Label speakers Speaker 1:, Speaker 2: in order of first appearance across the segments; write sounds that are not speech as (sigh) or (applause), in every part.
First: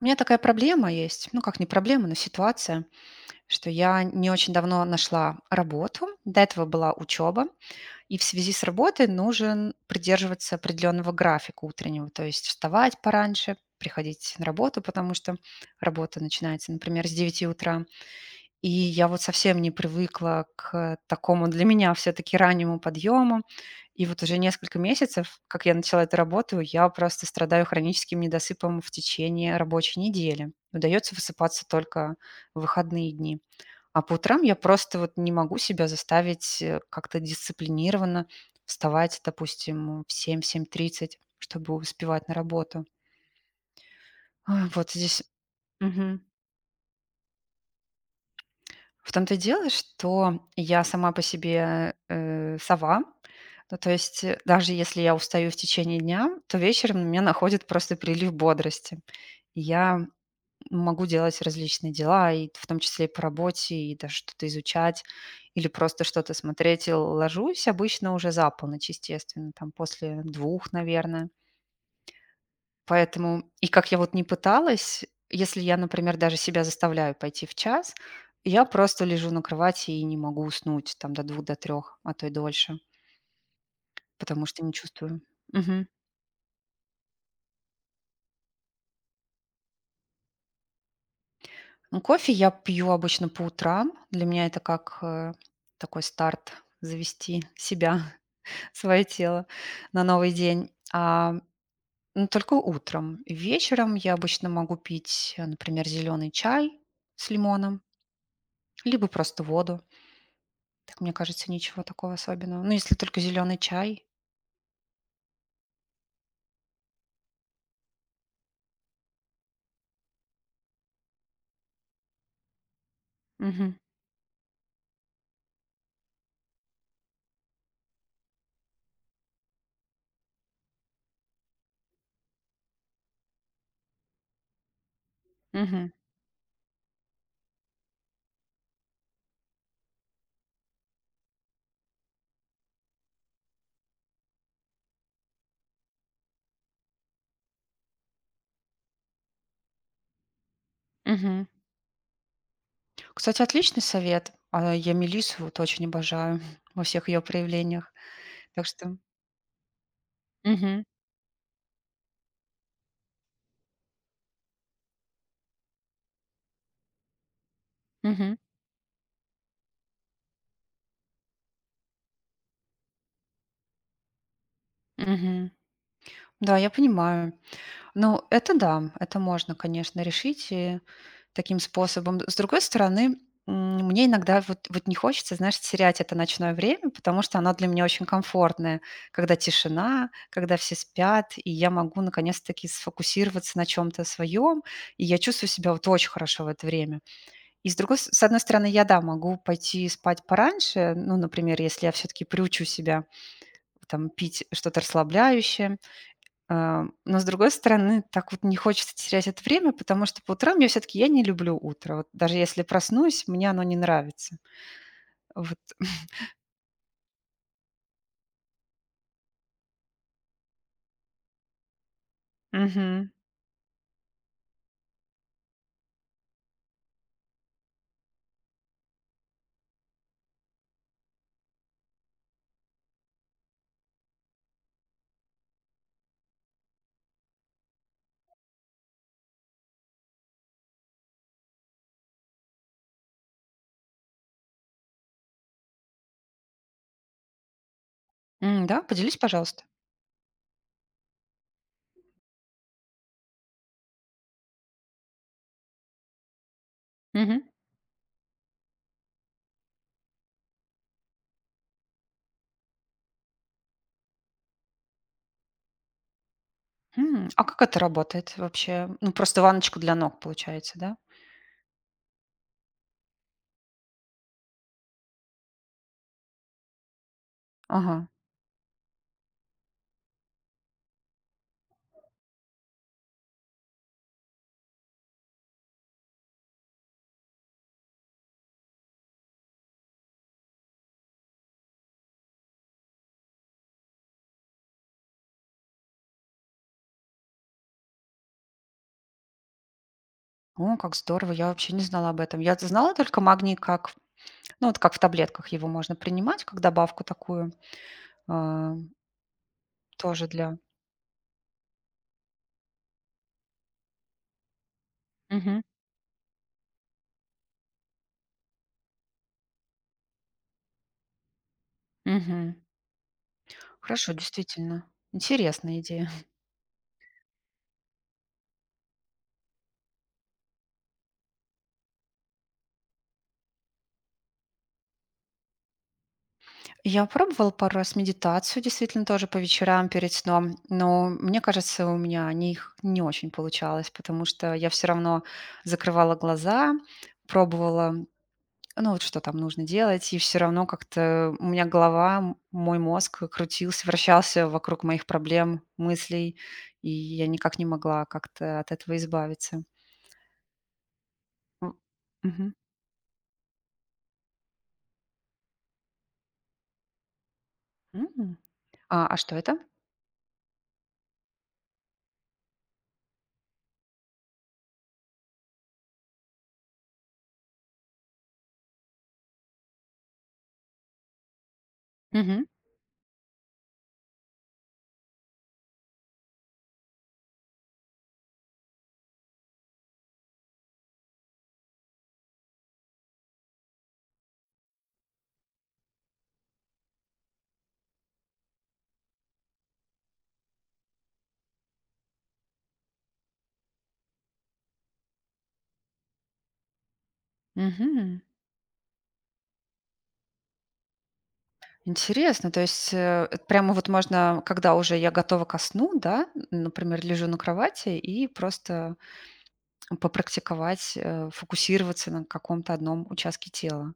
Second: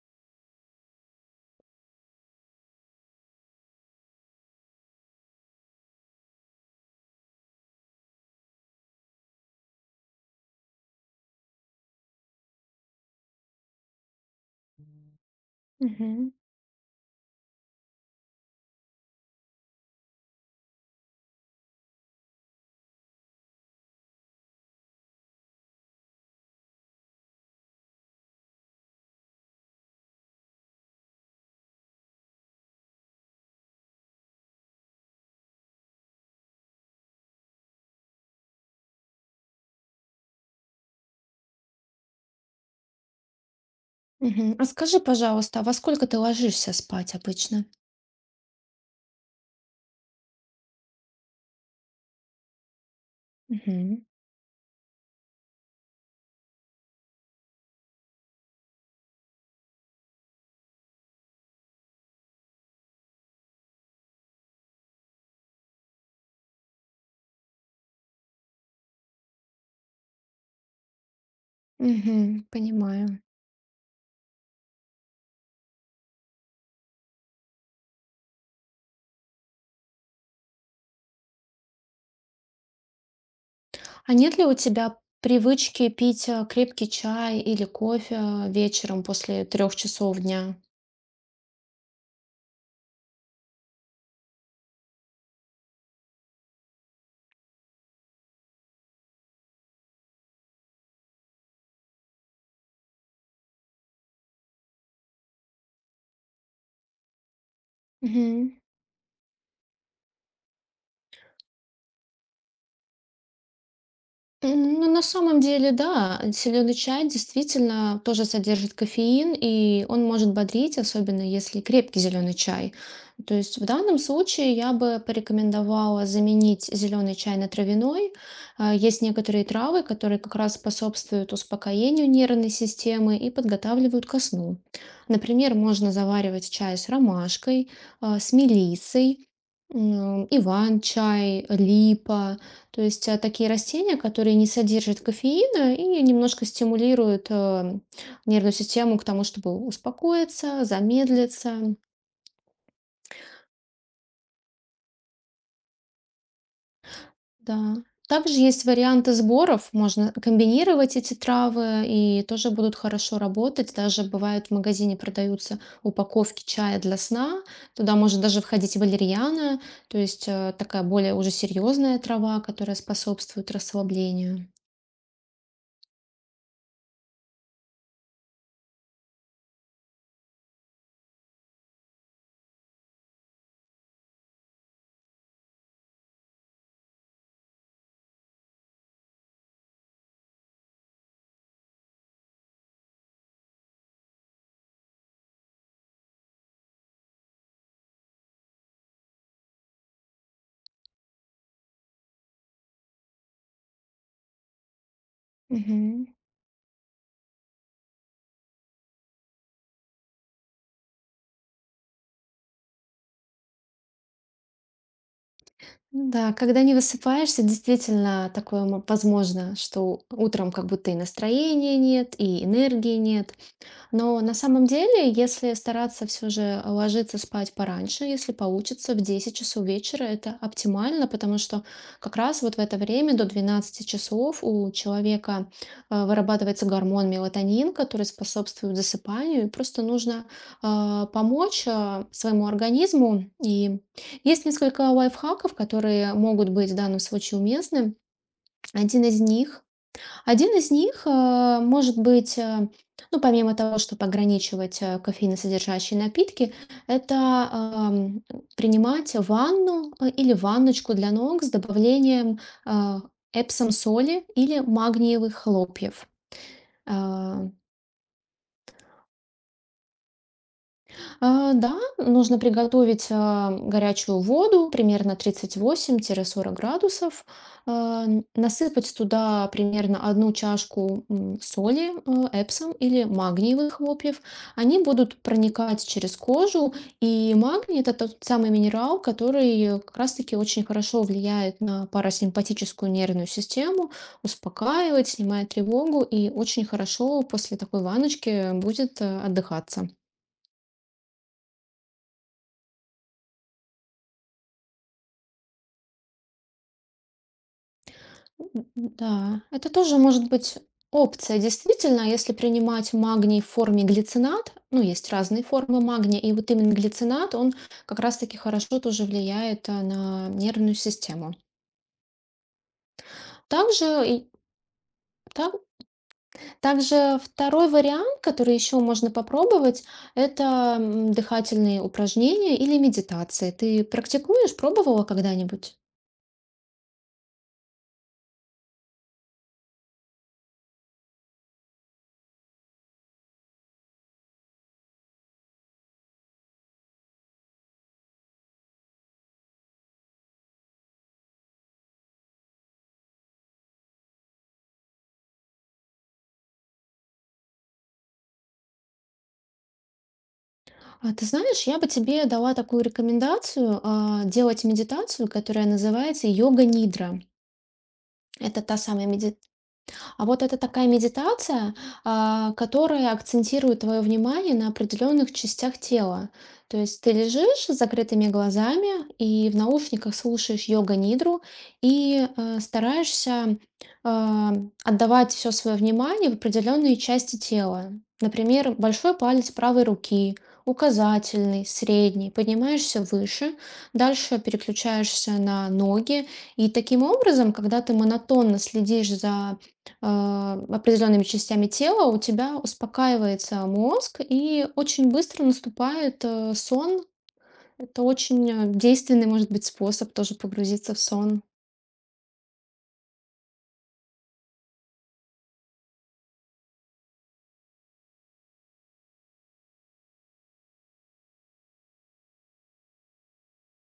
Speaker 1: У меня такая проблема есть, ну как не проблема, но ситуация, что я не очень давно нашла работу, до этого была учеба, и в связи с работой нужен придерживаться определенного графика утреннего, то есть вставать пораньше, приходить на работу, потому что работа
Speaker 2: Мгм.
Speaker 1: начинается, например, с 9 утра, и я вот совсем не привыкла к такому для меня все-таки раннему подъему. И вот уже несколько месяцев, как я начала эту работу, я просто страдаю хроническим недосыпом в течение рабочей недели. Удается высыпаться только в выходные дни. А по утрам я просто вот не могу себя заставить как-то дисциплинированно вставать, допустим, в 7-7:30, чтобы успевать на работу.
Speaker 2: Мгм. А
Speaker 1: А, вот
Speaker 2: скажи,
Speaker 1: здесь.
Speaker 2: пожалуйста, а во сколько ты
Speaker 1: Мгм.
Speaker 2: ложишься спать обычно?
Speaker 1: В том-то и дело, что я сама по себе, сова. Ну, то
Speaker 2: Мгм.
Speaker 1: есть, даже если я устаю в течение дня, то вечером меня находит просто прилив бодрости. И я могу делать различные дела, и в том числе и по работе, и даже что-то изучать, или просто что-то смотреть. И ложусь обычно уже за полночь, естественно, там после двух, наверное.
Speaker 2: Мгм. Понимаю.
Speaker 1: Поэтому и как я вот не пыталась, если я, например, даже себя заставляю пойти в час, я просто лежу на кровати и не могу уснуть там до двух, до трех, а то и дольше,
Speaker 2: А нет ли
Speaker 1: потому
Speaker 2: у
Speaker 1: что не
Speaker 2: тебя
Speaker 1: чувствую. Мгм.
Speaker 2: привычки пить, крепкий чай или кофе вечером после трех часов дня?
Speaker 1: Ну, кофе я пью обычно по утрам. Для меня это как, такой старт завести себя, (laughs) свое тело на новый день. Ну, только утром. Вечером я обычно могу пить, например, зеленый чай с лимоном,
Speaker 2: Мгм.
Speaker 1: либо просто воду. Мне кажется, ничего такого особенного. Ну, если только зеленый чай.
Speaker 2: Ну, на самом деле, да, зеленый чай действительно тоже содержит кофеин, и он может бодрить, особенно если крепкий зеленый чай. То есть в
Speaker 1: Мгм.
Speaker 2: данном случае я бы порекомендовала заменить зеленый чай на травяной. А, Есть некоторые травы, которые как раз способствуют успокоению нервной системы и подготавливают ко сну. Например,
Speaker 1: Мгм.
Speaker 2: можно заваривать чай с ромашкой, а, с мелиссой, м, иван-чай, липа. То есть такие растения, которые не содержат кофеина и немножко стимулируют нервную систему к тому, чтобы успокоиться,
Speaker 1: Мгм.
Speaker 2: замедлиться.
Speaker 1: Кстати, отличный совет. Я мелиссу вот очень обожаю (laughs) во всех ее
Speaker 2: Да.
Speaker 1: проявлениях.
Speaker 2: Также есть
Speaker 1: Так что.
Speaker 2: варианты сборов, можно
Speaker 1: Мгм.
Speaker 2: комбинировать эти травы и тоже будут хорошо работать. Даже бывают в магазине продаются упаковки чая для сна, туда может
Speaker 1: Мгм.
Speaker 2: даже входить валерьяна, то есть такая более уже серьезная трава, которая способствует расслаблению.
Speaker 1: Мгм. Да, я понимаю. Ну, это да, это можно, конечно, решить и таким способом. С другой стороны, мне иногда вот не хочется, знаешь, терять это ночное время, потому что оно для меня очень комфортное, когда тишина, когда все спят, и я могу наконец-таки сфокусироваться на чем-то своем, и я чувствую себя вот очень хорошо в это время. И с другой, с одной стороны, я, да, могу пойти спать пораньше, ну, например, если я все-таки приучу себя там пить что-то расслабляющее,
Speaker 2: Мгм.
Speaker 1: но, с другой стороны, так вот не хочется терять это время, потому что по утрам я все таки я не люблю утро. Вот даже если проснусь, мне оно не нравится. Вот.
Speaker 2: Ну да, когда не высыпаешься, действительно такое возможно, что утром как будто и настроения нет, и энергии
Speaker 1: Мгм.
Speaker 2: нет, но на самом деле, если стараться все же ложиться спать пораньше, если получится, в 10 часов вечера это оптимально, потому что как раз вот в это время до 12 часов у человека вырабатывается гормон мелатонин, который способствует засыпанию, и просто нужно помочь своему организму. И есть несколько лайфхаков, которые могут быть в данном случае уместны.
Speaker 1: Да,
Speaker 2: Один
Speaker 1: поделись,
Speaker 2: из
Speaker 1: пожалуйста.
Speaker 2: них один из них, может быть, ну, помимо того, чтобы ограничивать кофеиносодержащие напитки,
Speaker 1: Мгм.
Speaker 2: это ам, принимать ванну или ванночку для ног с добавлением э, эпсом соли или магниевых хлопьев.
Speaker 1: А
Speaker 2: Э,
Speaker 1: как это работает вообще? Ну, просто ванночку для ног, получается, да?
Speaker 2: Да, нужно приготовить, а, горячую воду примерно 38-40 градусов,
Speaker 1: Ага.
Speaker 2: насыпать туда примерно одну чашку соли, эпсом или магниевых хлопьев. Они будут проникать через кожу, и магний– это тот самый минерал, который как раз-таки очень хорошо влияет на парасимпатическую нервную систему, успокаивает, снимает тревогу, и очень хорошо после такой ванночки будет отдыхаться.
Speaker 1: О, как здорово, я вообще не знала об этом. Я знала только магний как, ну, вот как в таблетках его можно принимать, как добавку такую,
Speaker 2: М,
Speaker 1: а,
Speaker 2: Да, это тоже
Speaker 1: тоже
Speaker 2: может
Speaker 1: для.
Speaker 2: быть опция. Действительно, если принимать магний в форме глицинат, ну, есть разные
Speaker 1: Мгм,
Speaker 2: формы магния, и вот именно глицинат, он как раз-таки хорошо тоже влияет на нервную систему.
Speaker 1: мгм.
Speaker 2: Также,
Speaker 1: Хорошо,
Speaker 2: и-
Speaker 1: действительно.
Speaker 2: так-
Speaker 1: Интересная идея.
Speaker 2: также второй вариант, который еще можно попробовать, это дыхательные упражнения или медитации. Ты практикуешь, пробовала когда-нибудь?
Speaker 1: Я пробовала пару раз медитацию, действительно, тоже по вечерам перед сном, но мне кажется, у меня у их не очень получалось, потому что я все равно закрывала глаза, пробовала, ну вот что там нужно делать, и все равно как-то у меня голова, мой мозг крутился, вращался вокруг моих проблем, мыслей, и я никак не могла как-то от этого избавиться.
Speaker 2: А ты знаешь,
Speaker 1: М,
Speaker 2: я бы тебе
Speaker 1: мгм.
Speaker 2: дала такую рекомендацию, а, делать медитацию, которая называется йога-нидра.
Speaker 1: М.
Speaker 2: Это та
Speaker 1: А,
Speaker 2: самая
Speaker 1: а что
Speaker 2: меди-
Speaker 1: это?
Speaker 2: а вот это такая медитация, а, которая акцентирует твое внимание на определенных частях тела. То есть ты лежишь с закрытыми глазами и в наушниках слушаешь йога-нидру и
Speaker 1: Мгм.
Speaker 2: стараешься а, отдавать все свое внимание в определенные части тела. Например, большой палец правой руки, указательный, средний, поднимаешься выше, дальше переключаешься на ноги. И таким образом, когда ты монотонно следишь за а, определенными частями тела, у тебя успокаивается мозг и очень быстро наступает сон. Это
Speaker 1: Мгм.
Speaker 2: очень действенный, может быть, способ тоже погрузиться в сон.
Speaker 1: Интересно, то есть, это прямо вот можно, когда уже я готова ко сну, да, например, лежу на кровати и просто попрактиковать, фокусироваться на каком-то одном участке тела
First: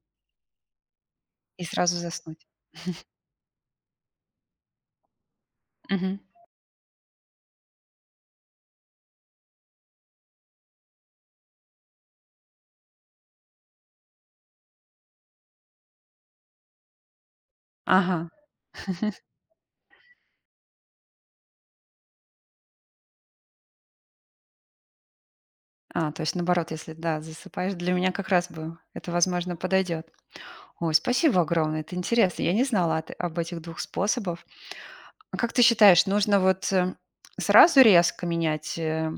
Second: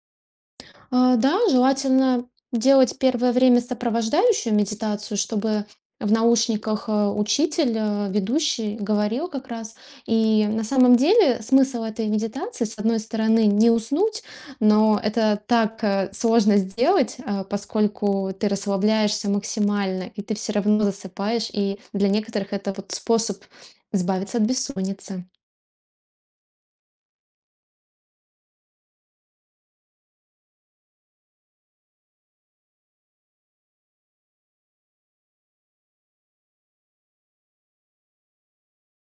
Speaker 2: Да,
Speaker 1: и сразу
Speaker 2: желательно
Speaker 1: заснуть.
Speaker 2: делать первое время сопровождающую медитацию, чтобы в
Speaker 1: Мгм.
Speaker 2: наушниках учитель, ведущий говорил как раз. И на самом деле смысл этой медитации, с одной стороны, не уснуть, но это так сложно сделать,
Speaker 1: Ага.
Speaker 2: поскольку ты расслабляешься максимально, и ты все равно засыпаешь, и для некоторых это вот способ избавиться от бессонницы.
Speaker 1: А, то есть наоборот, если, да, засыпаешь, для меня как раз бы это, возможно, подойдет. Ой, спасибо огромное, это интересно. Я не знала от об этих двух способах. А как ты считаешь, нужно вот, сразу резко менять,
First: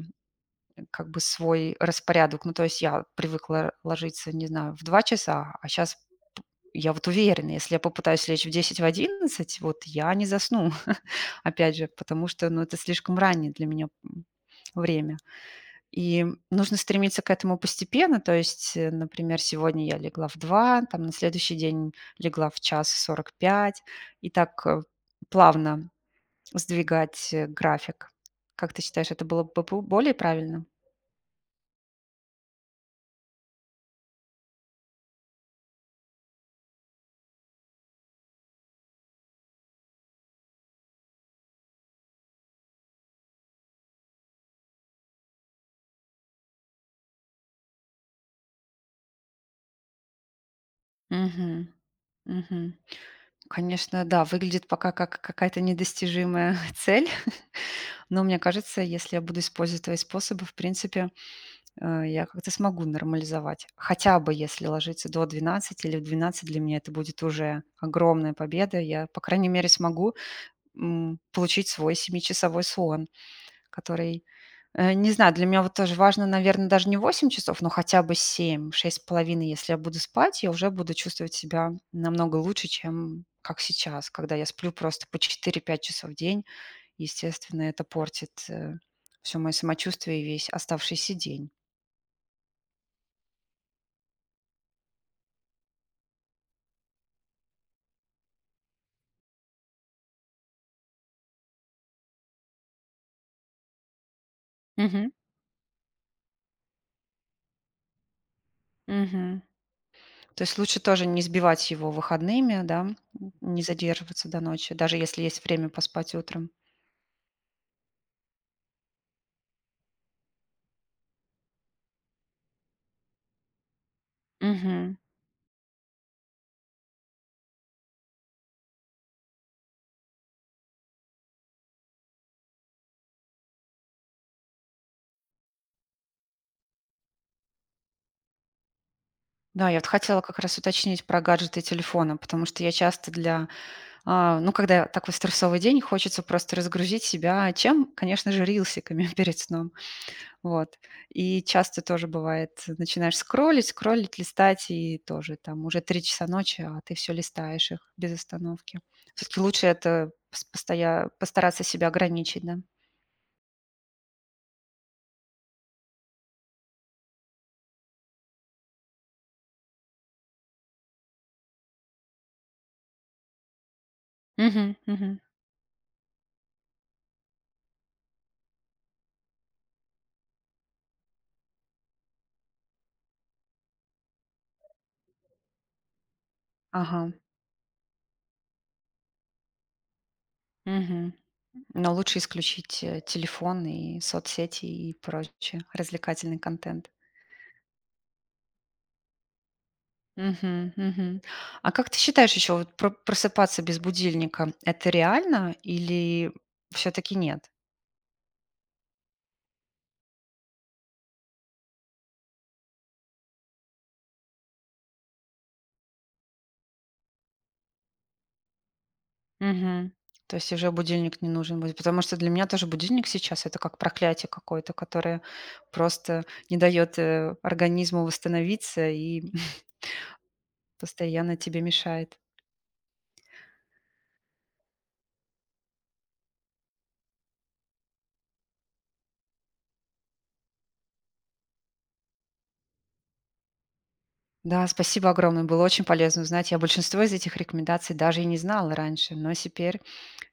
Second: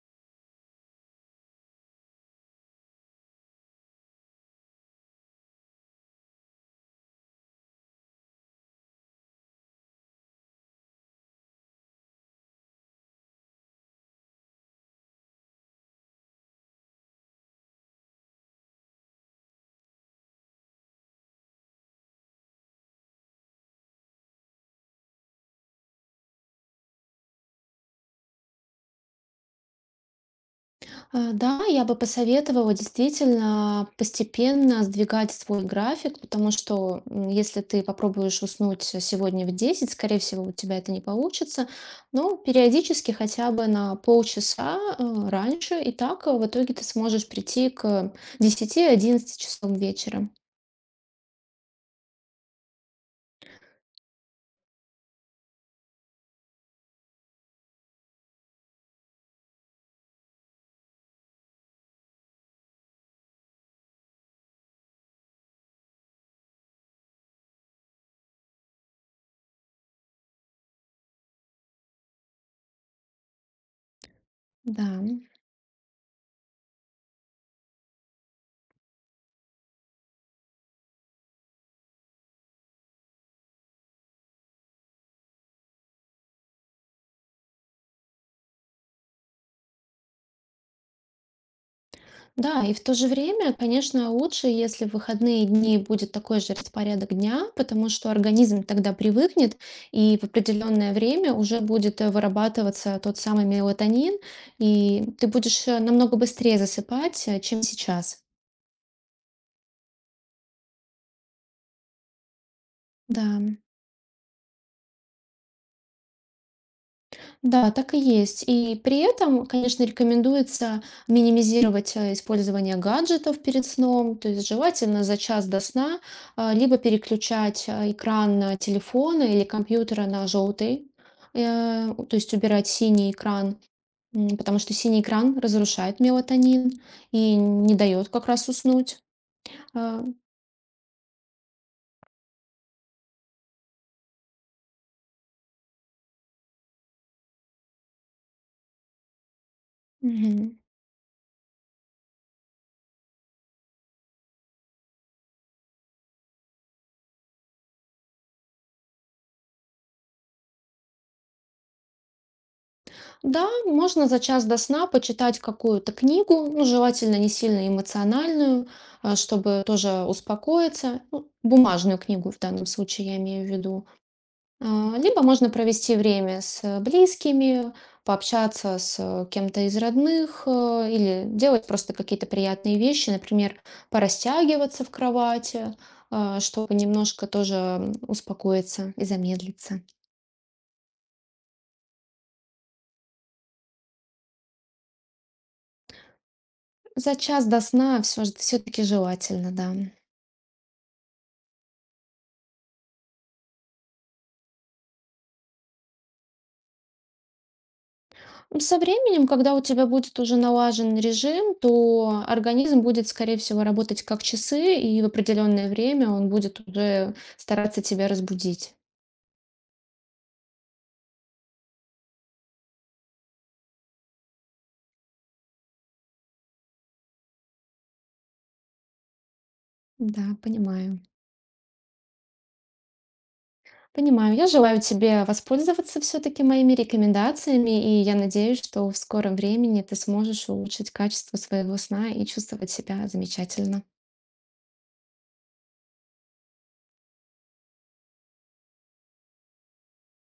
Speaker 1: как бы свой распорядок. Ну, то есть я привыкла ложиться, не знаю, в 2 часа, а сейчас я вот уверена, если я попытаюсь лечь в 10 в 11, вот я не засну, (laughs) опять же, потому что, ну, это слишком раннее для меня, время. И нужно стремиться к этому постепенно. То есть, например, сегодня я легла в 2, там на следующий день легла в 1:45, и так, плавно сдвигать, график. Как ты считаешь, это было бы бу более правильно?
Speaker 2: Да, я бы посоветовала действительно постепенно сдвигать свой график, потому что если ты попробуешь уснуть сегодня в 10, скорее всего, у тебя это не получится, но периодически хотя бы на полчаса раньше, и так в итоге ты сможешь прийти к десяти-одиннадцати часам вечера.
Speaker 1: Мгм. Мгм. Конечно, да, выглядит пока как какая-то недостижимая (laughs) цель, (laughs) но мне кажется, если я буду использовать твои способы, в принципе, я как-то смогу нормализовать. Хотя бы если ложиться до 12 или в 12 для меня это будет уже огромная победа. Я, по крайней мере, смогу получить свой семичасовой сон. Который,
Speaker 2: Да.
Speaker 1: не знаю, для меня вот тоже важно, наверное даже не 8 часов, но хотя бы 7, 6,5. Если я буду спать, я уже буду чувствовать себя намного лучше, чем как сейчас, когда я сплю просто по 4-5 часов в день. Естественно, это портит, все всё мое самочувствие и весь оставшийся день.
Speaker 2: Да, и в то же время, конечно, лучше, если в выходные дни будет такой же распорядок дня, потому что организм тогда привыкнет, и в определенное время уже будет вырабатываться тот самый мелатонин, и
Speaker 1: Мгм,
Speaker 2: ты будешь намного быстрее засыпать, чем сейчас.
Speaker 1: мгм. То есть лучше тоже не сбивать его выходными, да, н
Speaker 2: Да.
Speaker 1: не задерживаться до ночи, даже если есть время поспать утром.
Speaker 2: Да, так и есть. И при этом, конечно, рекомендуется минимизировать использование гаджетов перед сном, то есть
Speaker 1: Мгм.
Speaker 2: желательно за час до сна либо переключать экран на телефона или компьютера на желтый, то есть убирать синий экран, потому что синий экран разрушает мелатонин и не дает как раз уснуть.
Speaker 1: Да, я вот
Speaker 2: А,
Speaker 1: хотела как раз уточнить про гаджеты и телефоны, потому что я часто ну, когда такой стрессовый день, хочется просто разгрузить себя, чем, конечно же, рилсиками (laughs) перед сном.
Speaker 2: мгм.
Speaker 1: Вот. И часто тоже бывает, начинаешь скроллить, скроллить, листать, и тоже там уже 3 часа ночи, а ты все листаешь их без остановки. Все-таки лучше это постараться себя ограничить, да?
Speaker 2: Да, можно за час до сна почитать какую-то книгу, ну, желательно не сильно эмоциональную, а, чтобы тоже успокоиться. Ну, бумажную книгу в данном случае я имею в виду.
Speaker 1: Мгм,
Speaker 2: А,
Speaker 1: мгм.
Speaker 2: Либо можно провести время с близкими, пообщаться с кем-то из родных э, или делать просто какие-то приятные вещи, например, порастягиваться в кровати, а, чтобы
Speaker 1: Ага.
Speaker 2: немножко тоже успокоиться и замедлиться.
Speaker 1: Мгм. Но лучше исключить, телефон и соцсети и прочее, развлекательный контент.
Speaker 2: За час до сна все-таки желательно, да.
Speaker 1: Мгм, мгм. А как ты считаешь еще, вот про просыпаться без будильника — это реально или все таки нет?
Speaker 2: Со временем, когда у тебя будет уже налажен режим, то организм будет, скорее всего, работать как часы, и в определенное время он будет уже стараться тебя разбудить.
Speaker 1: Мгм. То есть уже будильник не нужен будет, потому что для меня тоже будильник сейчас — это как проклятие какое-то, которое просто не дает, организму восстановиться и (laughs)
Speaker 2: Да, понимаю.
Speaker 1: постоянно тебе мешает.
Speaker 2: Понимаю. Я желаю тебе воспользоваться все-таки моими рекомендациями, и я надеюсь, что в скором времени ты сможешь улучшить качество своего сна и чувствовать себя замечательно.
Speaker 1: Да, спасибо огромное, было очень полезно узнать. Я большинство из этих рекомендаций даже и не знала раньше, но теперь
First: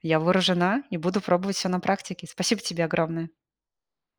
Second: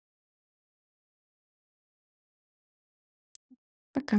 Speaker 1: я вооружена и буду пробовать все на практике. Спасибо тебе огромное.
Speaker 2: Пока.